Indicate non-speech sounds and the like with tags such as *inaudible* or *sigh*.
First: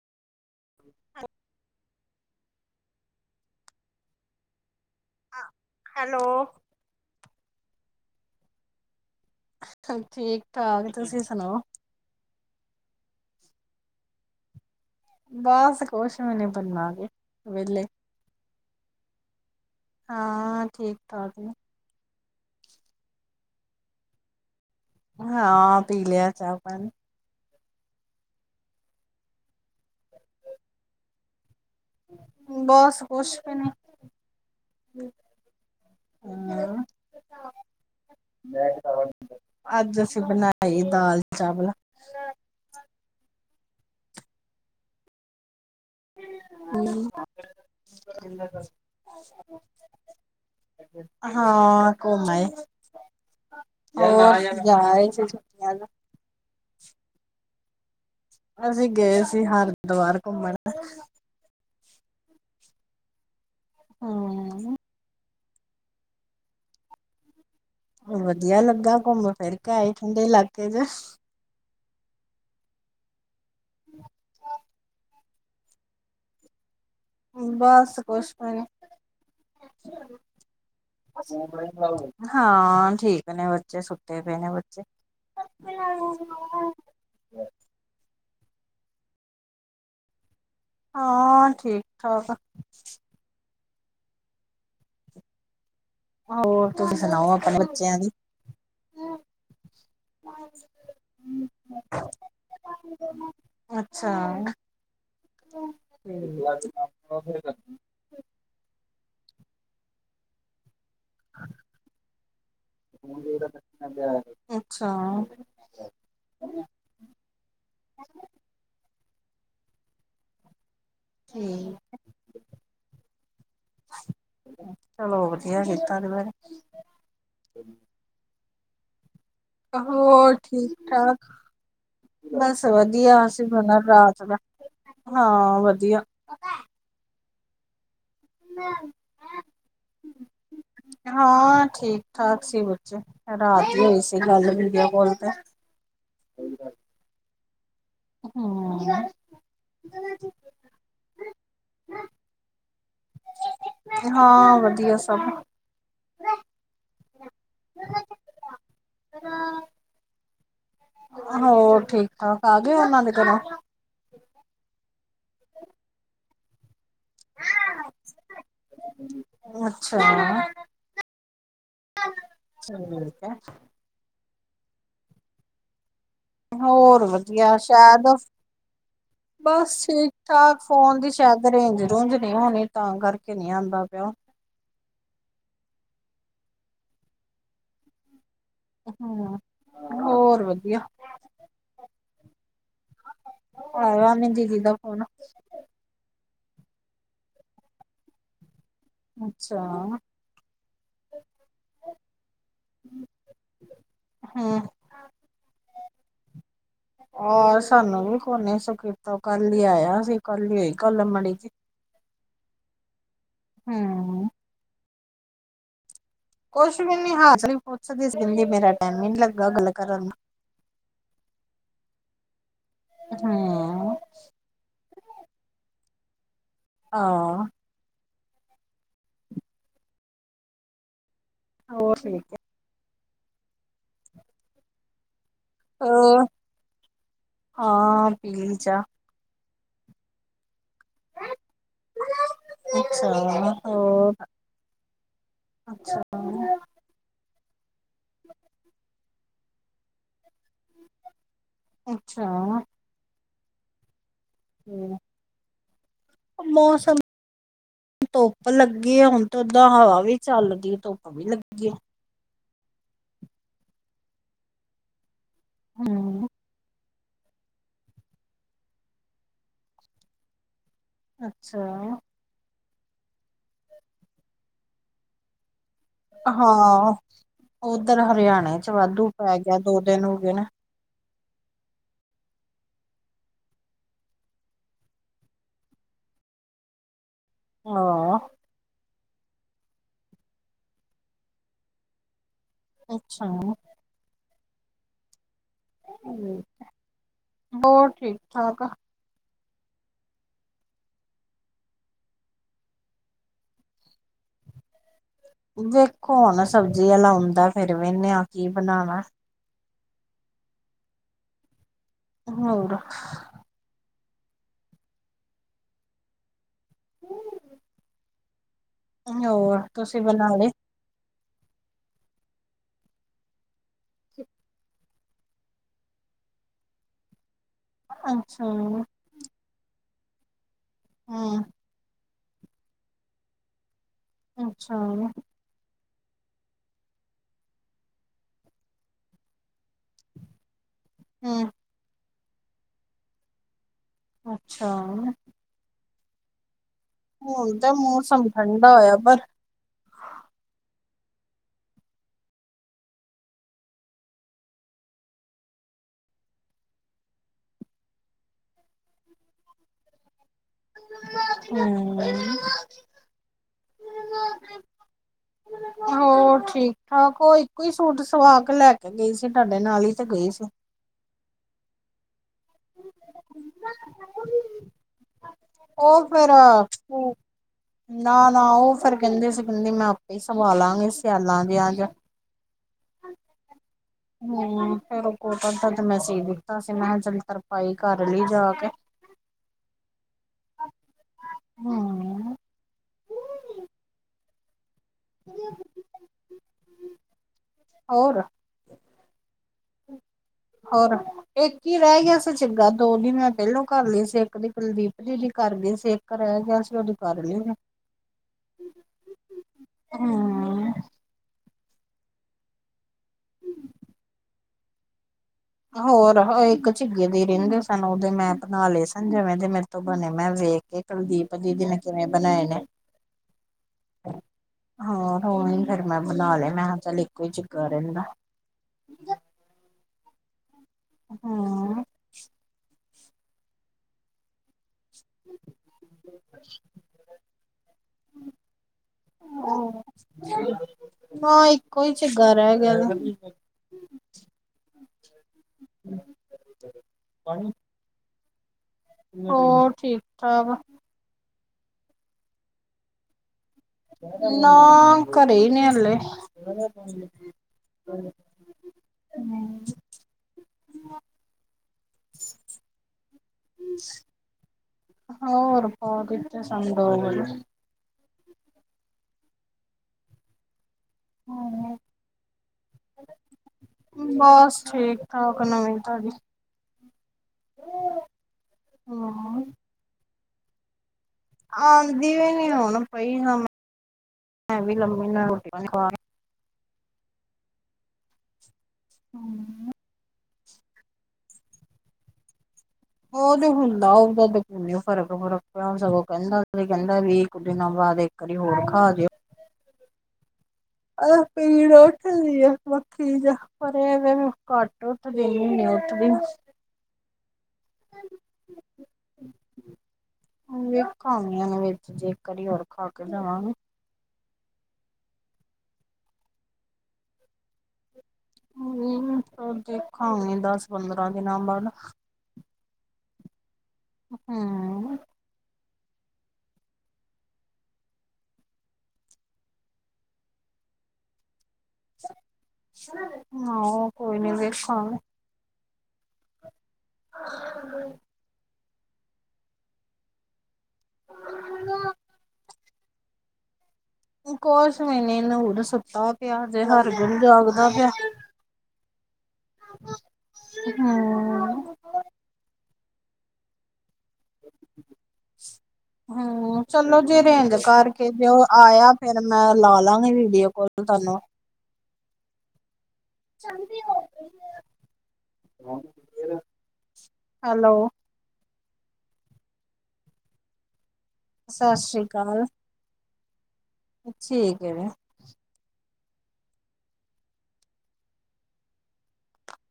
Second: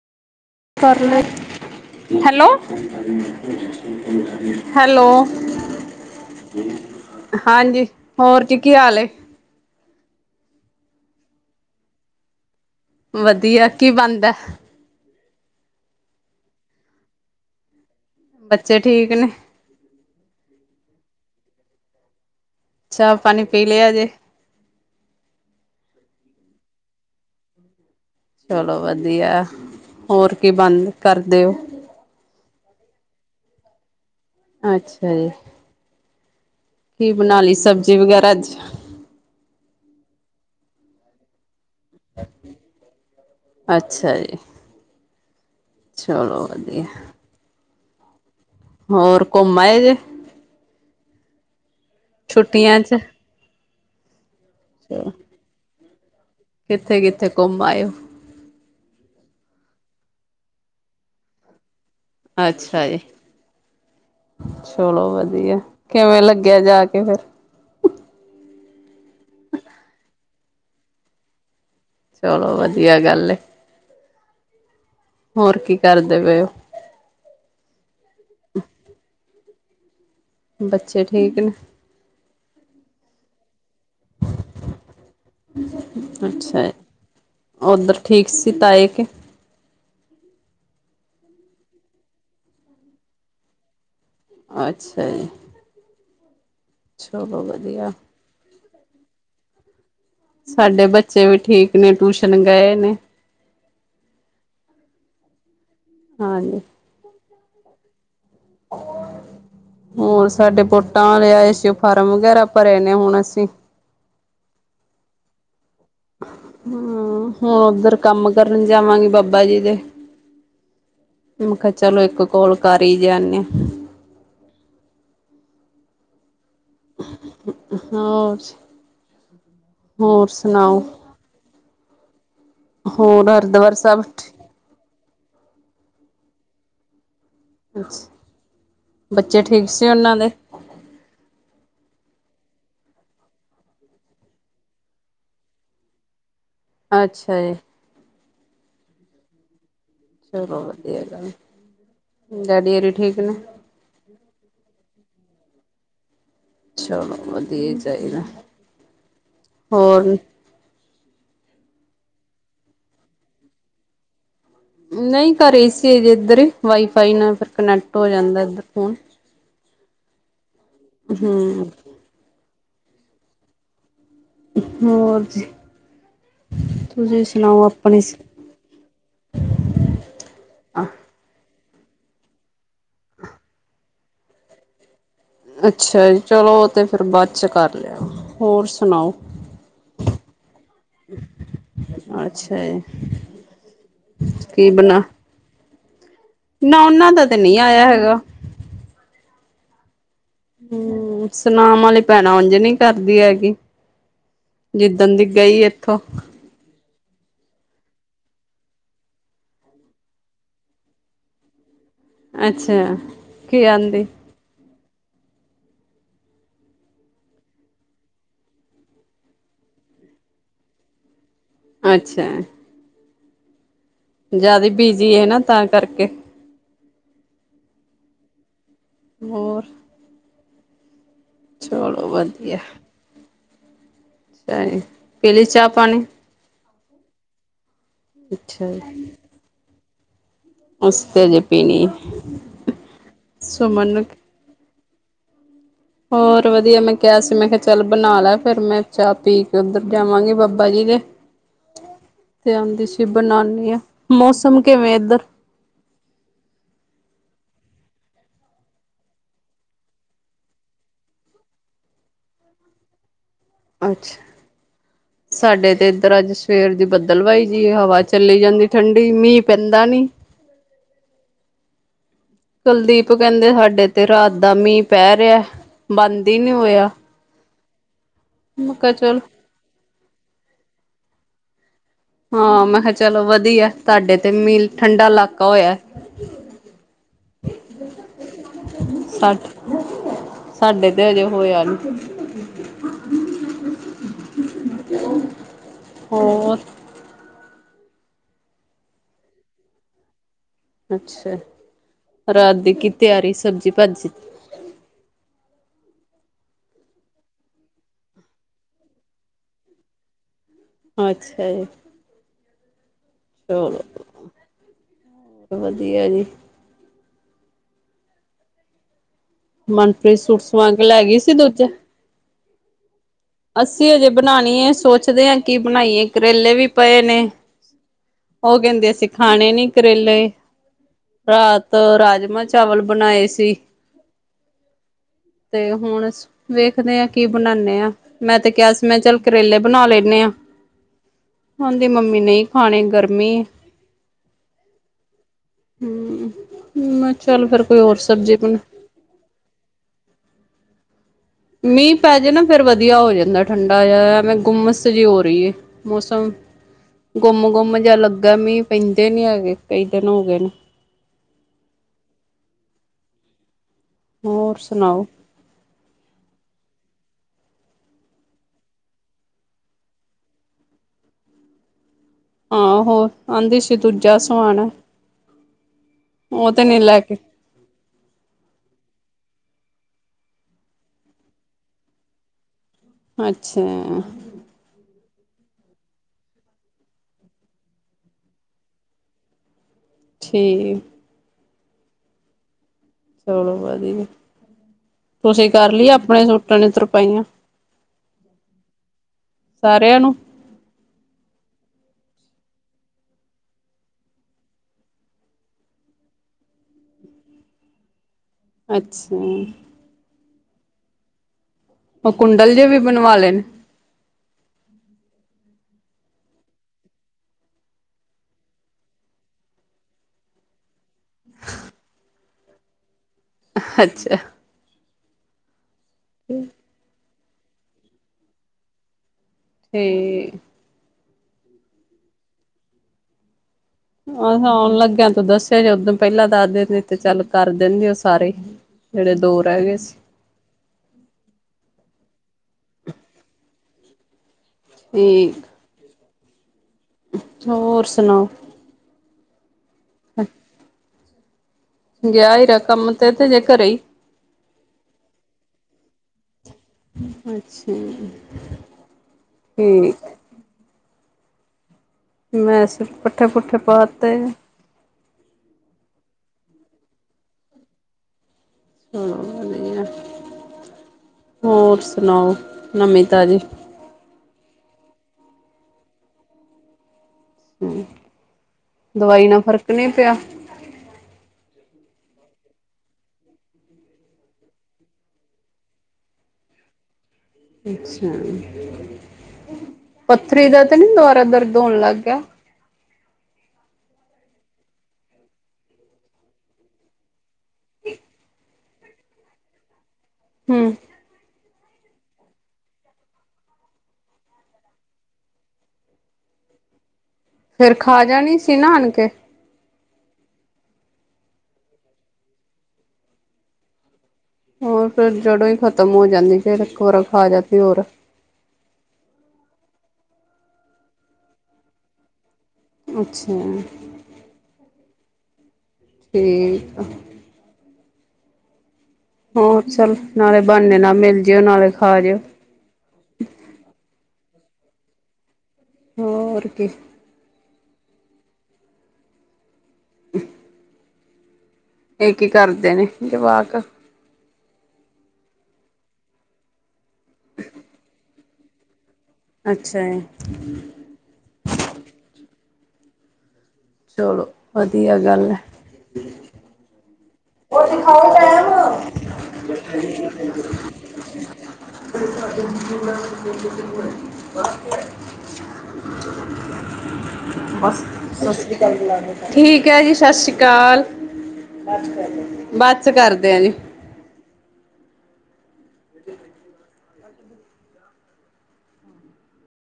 Hello -hello hello ਹਾਂਜੀ, ਹੋਰ ਜੀ, ਕੀ ਹਾਲ ਏ। ਸਬ ਠੀਕ- ਠਾਕ ਤੁਸੀਂ ਸੁਣਾਓ। ਵਧੀਆ ਕੀ ਬਣਦਾ। ਬੱਸ ਕੁਛ ਵੀ ਨੀ ਬਣਨਾ ਹਜੇ, ਵਿਹਲੇ ਬੱਚੇ ਠੀਕ ਨੇ? ਹਾਂ, ਠੀਕ -ਠਾਕ ਜ ਚਾਹ ਪਾਣੀ ਪੀ ਲਿਆ ਜੇ। ਅ ਹਾਂ ਪੀਲੇਆ ਚਾ ਪਾਣੀ। ਚਲੋ ਵਧੀਆ। ਹੋਰ ਕੀ ਬੰਣ ਕਰਦੇ ਹੋ। ਬੱਸ ਕੁੱਛ ਵੀ ਨੀ। ਅੱਛਾ ਜੀ ਹਮ ਕੀ ਬਣਾ ਲਈ ਸਬਜ਼ੀ ਵਗੈਰਾ ਅੱਜ। ਅੱਜ ਅਸੀਂ ਬਣਾਈ ਦਾਲ ਚਾਵਲ। ਅੱਛਾ ਜੀ। ਚਲੋ ਵਧੀਆ ਹਮ। *unintelligible* ਹੋਰ ਘੁੰਮ ਆਏ ਜੇ ਹਾਂ ਘੁੰਮ ਆਏਔ ਛੁੱਟੀਆਂ ਚ ਅਸੀਂ ਜਾ ਆਏ ਸੀ ਫੇਰ। ਹੈਲੋ। ਕਿੱਥੇ ਕਿੱਥੇ ਘੁੰਮ ਆਏ ਓ। ਅਸੀਂ ਗਏ ਸੀ ਹਰਦੁਵਾਰ ਘੁੰਮਣ। ਅੱਛਾ ਜੀ ਹਮ ਚਲੋ ਵਧੀਆ ਕਿਵੇਂ ਲੱਗਿਆ ਜਾਕੇ ਫਿਰ। ਵਧੀਆ ਲੱਗਾ ਘੁੰਮ ਫਿਰ ਕੇ ਆਏ ਠੰਡੇ ਇਲਾਕੇ ਚ। ਚਲੋ ਵਧੀਆ ਗੱਲ ਏ। *inaudible* ਹੋਰ ਕੀ ਕਰਦੇ ਪਏ ਓ। ਬਾਸ ਕੋਛ ਨੀ। ਬੱਚੇ ਠੀਕ ਨੇ। ਹਾਂ ਠੀਕ ਨੇ ਬੱਚੇ ਸੁੱਤੇ ਪਏ ਨੇ ਬੱਚੇ। ਅੱਛਾ ਓਧਰ ਠੀਕ ਸੀ ਤਾਏ ਕੇ। ਹਾਂ ਠੀਕ ਠਾਕ। ਅੱਛਾ ਜੀ। ਹੋਰ ਤੁਸੀ ਸੁਣਾਓ ਚਲੋ ਆਪਣੇ ਵਧੀਆ ਬੱਚਿਆਂ ਦੀ ਸਾਡੇ ਬੱਚੇ ਵੀ ਠੀਕ ਨੇ ਟੂਸ਼ਨ ਗਏ ਨੇ। ਅੱਛਾ। ਹਾਂਜੀ ਹੋਰ ਸਾਡੇ ਪੋਟਾਂ ਲਿਆਏ ਸੀ ਫਾਰਮ ਵਗੈਰਾ ਭਰੇ ਨੇ ਹੁਣ ਅਸੀਂ ਅੱਛਾ। ਹਮ ਹੁਣ ਉੱਧਰ ਕੰਮ ਕਰਨ ਜਾਵਾਂਗੀ ਬਾਬਾ ਜੀ ਦੇ। ਮੈਂ ਕਿਹਾ ਠੀਕ ਚਲੋ ਇੱਕ ਕੋਲ ਕਰ ਹੀ ਜਾਨੇ ਆ। ਚਲੋ ਵਧੀਆ ਕੀਤਾ ਤੇ ਫਿਰ ਹੋਰ। ਹੋਰ ਠੀਕ ਠਾਕ ਬਸ ਵਧੀਆ ਹੋਰ ਸੀਂ ਬ ਹਰਿਦੁਆਰ ਸਾਹਿਬ ਰਾਤ ਦਾ ਹਾਂ ਵਧੀਆ। ਅੱਛਾ ਬੱਚੇ ਠੀਕ ਸੀ ਉਹਨਾਂ ਦੇ। ਹਾਂ ਠੀਕ ਠਾਕ ਸੀ ਬੱਚੇ ਰਾਤ ਦੀ ਹੋਈ ਸੀ ਗੱਲ ਮੀਡੀਆ ਕੋਲ ਤੇ। ਅੱਛਾ ਜੀ। ਹਮ। ਚਲੋ ਵਧੀਆ ਗੱਲ ਡੈਡੀ ਔਰੀ ਠੀਕ ਨੇ। ਹਾਂ ਵਧੀਆ ਸਭ। ਚਲੋ ਵਧੀਆ ਚਾਹੀਦਾ ਹੋਰ ਹੋਰ ਠੀਕ ਠਾਕ ਆ ਗਏ ਉਹਨਾਂ ਦੇ ਘਰੋਂ। ਨਹੀਂ ਘਰੇ ਈ ਸੀ ਅਜੇ ਇੱਧਰ ਹੀ ਵਾਈਫਾਈ ਨਾਲ ਫਿਰ ਕਨੈਕਟ ਹੋ ਜਾਂਦੈ ਇੱਧਰ ਫੋਨ। ਅੱਛਾ। ਹਮ। ਚਕੇ। *unintelligible* ਹੋਰ ਜੀ ਹੋਰ ਤੁਸੀਂ ਵਧੀਆ ਸੁਣਾਓ ਆਪਣੇ ਸ਼ਾਇਦ ਬਸ ਠੀਕ ਠਾਕ ਫੋਨ ਦੀ ਸੈ਼ਦ ਰੇਂਜ ਰੂੰਂਜ ਨੀ ਹੋਣੀ ਤਾਂ ਕਰਕੇ ਨੀਂ ਆੰਦਾ ਪਿਆ। ਅੱਛਾ ਜੀ ਚਲੋ ਓ ਤੇ ਫਿਰ ਬਾਅਦ ਚੋਂ ਕਰ ਲਿਉ ਹੋਰ ਸੁਣਾਓ। ਹਮ ਹੋਰ ਵਧੀਆ ਅੱਛਾ ਜੀ। ਆਇਆ ਨਹੀਂ ਦੀਦੀ ਕੀ ਦਾ ਬਣਾ ਫੋਨ ਨਾ ਉਹਨਾਂ ਦਾ ਤੇ ਨਹੀਂ ਆਇਆ ਹੈਗਾ। ਅੱਛਾ ਹੂੰ ਸੁਨਾਮ ਆਲੀ ਭੈਣਾ ਉਂਝ ਨੀ ਕਰਦੀ ਹੈਗੀ। ਹਮ ਜਿੱਦਣ ਦੀ ਗਈ ਇਥੋਂ ਆਹ ਸਾਨੂੰ ਵੀ ਕੋ ਨੇ ਸੁ ਕੀਤਾ ਕੱਲ ਹੀ ਆਇਆ ਅਸੀਂ ਕੱਲ ਹੀ ਹੋਈ ਕੱਲ ਮੜੀ ਅੱਛਾ ਕੀ ਆਂਦੀ ਹੂੰ ਕੁਛ ਵੀ ਨੀ ਹਾਲ ਚਾਲ ਪੁੱਛਦੀ ਸੀ ਮੇਰਾ ਟਾਈਮ ਨੀ ਲੱਗਾ ਗੱਲ ਕਰਨ ਨੂੰ ਅੱਛਾ ਹੂੰ ਜਿਆਦਾ ਬਿਜੀ ਹੈ ਨਾ ਤਾਂ ਕਰਕੇ ਹਾਂ ਹੋਰ ਹੋਰ ਚਲੋ ਠੀਕ ਵਧੀਆ ਚਾਏ ਪੀਲੀ ਚਾਹ ਹੈ ਪਾਣੀ ਹੋਰ ਹਾਂ ਪੀਲੀ ਅੱਛਾ ਚਾਹ ਜੀ। ਅਸੀਂ ਤੇ ਅਜੇ ਪੀਣੀ ਹੈ ਅੱਛਾ ਸੂਮਨ ਹੋਰ ਅੱਛਾ ਹੋਰ ਵਧੀਆ ਮੈਂ ਕਿਹਾ ਸੀ ਮੈਂ ਕਿਹਾ ਚੱਲ ਬਣਾ ਲੈ ਫੇਰ ਮੈਂ ਚਾਹ ਪੀ ਕੇ ਉੱਧਰ ਜਾਵਾਂਗੀ ਬਬ ਬਾਬਾ ਜੀ ਦੇ ਤੇ ਆਂਦੀ ਸੀ ਬਣਾਣੀ ਆਂ ਮੌਸਮ ਕਿਵੇਂ ਹੂੰ ਇੱਧਰ ਮੌਸਮ ਧੁੱਪ ਲੱਗੀ ਆ ਹੁਣ ਤਾਂ ਓਦਾਂ ਹਵਾ ਵੀ ਚੱਲਦੀ ਹੈ ਧੁੱਪ ਵੀ ਲੱਗੀ। ਅੱਛਾ ਸਾਡੇ ਤੇ ਇੱਧਰ ਹੂੰ ਅੱਜ ਸਵੇਰ ਦੀ ਬਦਲ ਬਦਲਵਾਈ ਜੀ ਹਵਾ ਚੱਲੀ ਜਾਂਦੀ ਠੰਡੀ ਮੀਂਹ ਪੈਂਦਾ ਨਹੀਂ। ਅੱਛਾ ਕੁਲਦੀਪ ਕਹਿੰਦੇ ਸਾਡੇ ਤੇ ਰਾਤ ਦਾ ਮੀਂਹ ਪੈ ਰਿਹਾ। ਬੰਦ ਹੀ ਨਹੀਂ ਹੋਇਆ ਹਾਂ ਉਧਰ ਹਰਿਆਣੇ 'ਚ ਮੈਂ ਕਿਹਾ ਵਾਧੂ ਚਲ ਪੈ ਗਿਆ ਦੋ ਦਿਨ ਹੋ ਗਏ ਨੇ। ਹਾਂ ਮੈਂ ਕਿਹਾ ਚਲੋ ਵਧੀਆ ਤੁਹਾਡੇ ਤੇ ਮੀਲ ਠੰਡਾ ਇਲਾਕਾ ਹੋਇਆ। *inaudible* ਹਾਂ ਸੱਠ ਸਾਡੇ ਤੇ ਹਜੇ ਹੋਇਆ ਨੀ। ਅੱਛਾ *inaudible* ਬੋਹ ਠੀਕ-ਠਾਕ ਆ। ਅੱਛਾ ਰਾਤ ਦੀ ਕੀ ਤਿਆਰੀ ਸਬਜ਼ੀ-ਭਾਜੀ ਦੀ ਵੇਖੋ ਹੁਣ ਸਬਜ਼ੀ ਆਲਾ ਆਉਂਦਾ ਫਿਰ ਵਿਨੈ ਆ ਕੀ ਬਣਾਣਾ ਅੱਛਾ ਜੀ। ਹੋੰਗਾ। ਚਲੋ ਵਧੀਆ ਜੀ। *inaudible* *inaudible* ਮਨਪ੍ਰੀਤ ਬਣਾ ਸੂਟ ਲਏ ਸੁਵਾਂ ਕੇ ਲੈ ਗਈ ਸੀ ਦੂਜਾ ਅਸੀਂ ਹਜੇ ਬਣਾਣੀ ਹੈ ਸੋਚਦੇ ਹਾਂ ਕੀ ਬਣਾਈਏ ਕਰੇਲੇ ਵੀ ਪਏ ਨੇ। ਅ ਉਹ ਕਹਿੰਦੇ ਅਸੀਂ ਖਾਣੇ ਨੀ ਕਰੇਲੇ ਰਾਤ ਤੇ ਰਾਜਮਾਂ-ਚਾਵਲ ਬਣਾਏ ਸੀ। ਅੱਛਾ ਤੇ ਹੁਣ ਵੇਖਦੇ ਹਾਂ ਕੀ ਬਣਾਦੇ ਆਂ, ਮੈਂ ਤੇ ਕਿਹਾ ਸੀ ਮੈਂ ਚੱਲ ਕਰੇਲੇ ਬਣਾ ਲੈਂਦੇ ਹਾਂ। ਹਾਂ। ਕਹਿੰਦੀ ਮੰਮੀ ਨਹੀਂ ਖਾਣੀ ਗਰਮੀਂ ਏ। ਅੱਛਾ। ਹੂੰ, ਮੇਂ ਚੱਲ ਫੇਰ ਕੋਈ ਹੋਰ ਸਬਜ਼ੀ ਬਣਾ ਆਯਾ ਪਰ ਮੀਂਹ ਪੈ ਜਾਏ ਨਾ ਫੇਰ ਵਧੀਆ ਹੋ ਜਾਂਦਾ ਠੰਡਾ ਜਿਹਾ, ਏਵੇ ਗੁੰਮਸ ਜੀਹੀ ਹੋ ਰਹੀ ਹੈ। ਮੌਸਮ ਗੁੰਮ-ਗੁੰਮ ਜੇ ਲੱਗਦਾ ਮੀਂਹ ਪੈਂਦੇ ਨੀ ਹੈਗੇ ਕਈ ਦਿਨ ਹੋ ਗਏ ਨੇ। ਹੂੰ। ਹੋਰ ਸੁਣਾਓ ਹੋਰ ਠੀਕ-ਠਾਕ ਉਹ, ਇੱਕੋ ਹੀ ਸੂਟ ਸਵਾ ਕੇ ਲੈਕੇ ਗਈ ਸੀ, ਤੁਹਾਡੇ ਨਾਲ ਹੀ ਤੇ ਗਈ ਸੀ। ਆਹ ਹੋ ਆਂਦੀ ਸੀ ਦੂਜਾ ਸਵਾਨਾ ਉਹ ਤੇ ਨੀ ਲੈਕੇ ਨਾ-ਨਾ, ਉਹ ਫੇਰ ਕਹਿੰਦੇ ਸੀ ਕਹਿੰਦੇ ਮੈਂ ਆਪੇ ਹੀ ਸਵਾਲਾਂਗੀ ਸਿਆਲਾਂ ਦੀਆਂ ਜਾਂ। ਅੱਛਾ। ਹੂੰ ਫੇਰ ਕੋਟਨ ਦਾ ਮੈ ਸੀ ਦਿੱਤਾ ਸੀ, ਮੈਂ ਕਿਹਾ ਚੱਲ ਤੁਰਪਾਈ ਕਰ ਲਈ ਜਾ ਕੇ। ਠੀਕ। ਹਾਂ। ਚਲੋ ਵਧੀਆ। ਤੁਸੀਂ ਕਰ ਲੀ ਆਪਣੇ ਸੂਟਾ ਦੀ ਤੁਰਪਾਈਆਂ ਹੋਰ ਸਾਰਿਆਂ ਨੂੰ। ਹੋਰ ਇੱਕ ਹੀ ਰਹਿ ਗਿਆ ਸੀ ਚਿੱਗਾ ਦੋ ਦਿਨ ਮੈਂ ਪਹਿਲੋਂ ਕਰ ਲਈ ਸੀ ਇੱਕ ਦੀ ਕੁਲਦੀਪ ਦੀਦੀ ਦੀ ਕਰ ਲਈ ਸੀ ਇੱਕ। ਘਰ ਰਹਿ ਗਿਆ ਸੀ ਉਹਦੇ ਕਰ ਲੀ ਹੈ। ਅੱਛਾ। ਹੂੰ। ਉਹ ਕੁੰਡਲ ਜਿਹੇ ਵੀ ਬਣਵਾ ਲੈਨ। ਹਾ ਹੋਰ ਇੱਕ ਝਿੱਗੇ ਦੇ ਰਹਿੰਦੇ ਸਨ ਉਹਦੇ ਮੈਂ ਬਣਾ ਲਏ ਸਨ, ਜਿਵੇਂ ਦੇ ਮੇਰੇ ਤੋਂ ਬਣੇ ਮੈਂ ਵੇਖ ਕੇ। ਕੁਲਦੀਪ ਦੀਦੀ ਨੇ ਕਿਵੇਂ ਬਣਾਏ ਨੇ? ਅੱਛਾ। ਹਾਂ ਰੋਹੀ ਫੇਰ ਮੈਂ ਬਣਾ ਲਿਆ ਮੈਂ ਕਿਹਾ ਚੱਲ ਇੱਕੋ ਹੀ ਚਿੱਗਾ ਰਹਿ ਜਾਣਾ। ਤੇ ਹਾਂ। ਆਹ ਆਉਣ ਲੱਗਿਆਂ ਤੂੰ ਦੱਸਿਆ ਜੇ ਓਦੋਂ ਪਹਿਲਾਂ ਦੱਸ ਦਿੰਦੇ ਤੇ ਚੱਲ ਕਰ ਦਿੰਦੇ ਸਾਰੇ। ਜਿਹੜੇ ਦੋ ਰਹਿ ਗਏ ਸੀ। ਹਾਂ, ਇੱਕੋ ਹੀ ਚੰਗਾ ਰਹਿ ਗਿਆ। ਤੇ *inaudible* ਹੋਰ ਸੁਣਾਓ। ਹੋਰ ਠੀਕ-ਠਾਕ। ਗਿਆ ਹੀਰਾ ਕੰਮ ਤੇ-ਤੇ ਜੇ ਘਰੇ ਹੀ ਨਾ, ਘਰੇ ਹੀ ਨੀ ਹਲੇ। ਅੱਛਾ ਤੇ ਹ ਮੈਂ ਸਿਰਫ ਪੱਠੇ-ਪੁੱਠੇ ਪਾਤੇ। ਹੋਰ ਪਾ ਦਿਤੇ ਦੋ ਮਿਨਟ ਚ। ਚਲੋ, ਵਧੀਆ ਹੋਰ ਸੁਣਾਓ ਨਵੀ ਤਾਜ਼ੀ। ਬਸ ਠੀਕ-ਠਾਕ ਨਵੀਂ-ਤਾਜੀ। ਹੂੰ, ਦਵਾਈ ਨਾਲ ਹਾਂ ਫ਼ਰਕ ਨਹੀਂ ਪਿਆ। ਆਦੀ ਵੀ ਨੀ ਹੁਣ ਪਈ ਨ ਲਬ ਨੀ ਨਾਲ ਰੋਟੀ ਖਾ ਲਈ ਅੱਛਾ। ਪੱਥਰੀ ਦਾ ਤੇ ਨੀ ਦੁਬਾਰਾ ਦਰਦ ਹੋਣ ਲੱਗ ਗਿਆ। ਉਹ ਤੇ ਹੁੰਦਾ ਉਹਦਾ ਫਰਕ-ਫਰਕ ਪਿਆ ਸਗੋਂ ਕਹਿੰਦਾ, ਕਹਿੰਦਾ ਵੀ। ਇੱਕ ਦਿਨਾਂ ਬਾਅਦ ਇੱਕ ਵਾਰੀ ਹੋਰ ਖਾ ਦਿਓ। ਹੂ। ਆ ਪੀੜ ਉੱਠਦੀ ਆ ਵੱਖੀ ਜਾ। ਪਰ ਇਹ ਘੱਟ ਉੱਠਦੀ ਮਹੀਨੇ ਉੱਠਦੀ। ਫੇਰ ਖਾ ਜਾਣੀ ਸੀ ਨਾ ਆਣ ਕੇ। ਵਖਾਮੀਆਂ ਨੂੰ ਵਿੱਚ ਜੇਰ ਹੀ ਹੋਰ ਖਾ ਕੇ ਜਾਵਾਂਗੇ। ਹੋਰ ਫਿਰ ਜੜੋਂ ਹੀ ਖ਼ਤਮ ਹੋ ਜਾਂਦੀ ਫਿਰ ਕੋਰ ਖਾ ਜਾਂਦੀ ਹੋਰ। ਹਮ ਦੇਖਾਂਗੇ ਦਸ- ਪੰਦਰਾਂ ਦਿਨਾਂ ਬਾਅਦ ਅੱਛਾ। ਹਮਮ ਮ। ਤੇ ਹੋਰ ਚੱਲ ਨਾਲੇ ਬਣਨੇ ਨਾਲ ਮਿਲ ਜਿਓ ਨਾਲੇ ਖਾ ਜਿਓ। ਹਹ ਕੋਈ ਨੀ ਵੇਖੋਗੇ। ਹੋਰ ਕੀ। ਹੈਲੋ, *inaudible* ਇਹ ਕੀ ਕਰਦੇ ਨੇ ਜਵਾਕ? ਕੁਛ ਨੀ ਨੂਰ ਸੁੱਤਾ ਪਿਆ, ਜੇ ਹਰਗੁਣ ਜਾਗਦਾ ਪਿਆ। ਅੱਛਾ। ਹੂ ਚਲੋ ਵਧੀਆ ਗੱਲ ਹੈ। ਹਮ ਚਲੋ ਜੇ ਅਰੇਂਜ ਕਰਕੇ ਜੇ ਉਹ ਆਇਆ ਫੇਰ ਮੈਂ ਲਾ ਲਾਂਗੀ, ਵੀਡੀਓ ਕੋਲ ਤੁਹਾਨੂੰ। *inaudible* ਹੈਲੋ, ਸਤਿ ਸ਼੍ਰੀ ਅਕਾਲ, ਠੀਕ ਹੈ ਜੀ ਸਤਿ ਸ਼੍ਰੀ ਅਕਾਲ। ਸਤਿ ਸ਼੍ਰੀ ਅਕਾਲ। ਬੱਸ ਕਰਦੇ ਆ ਜੀ। ਠੀਕ ਹੈ ਮੈ ਏਧਰ ਦੇਖੋ।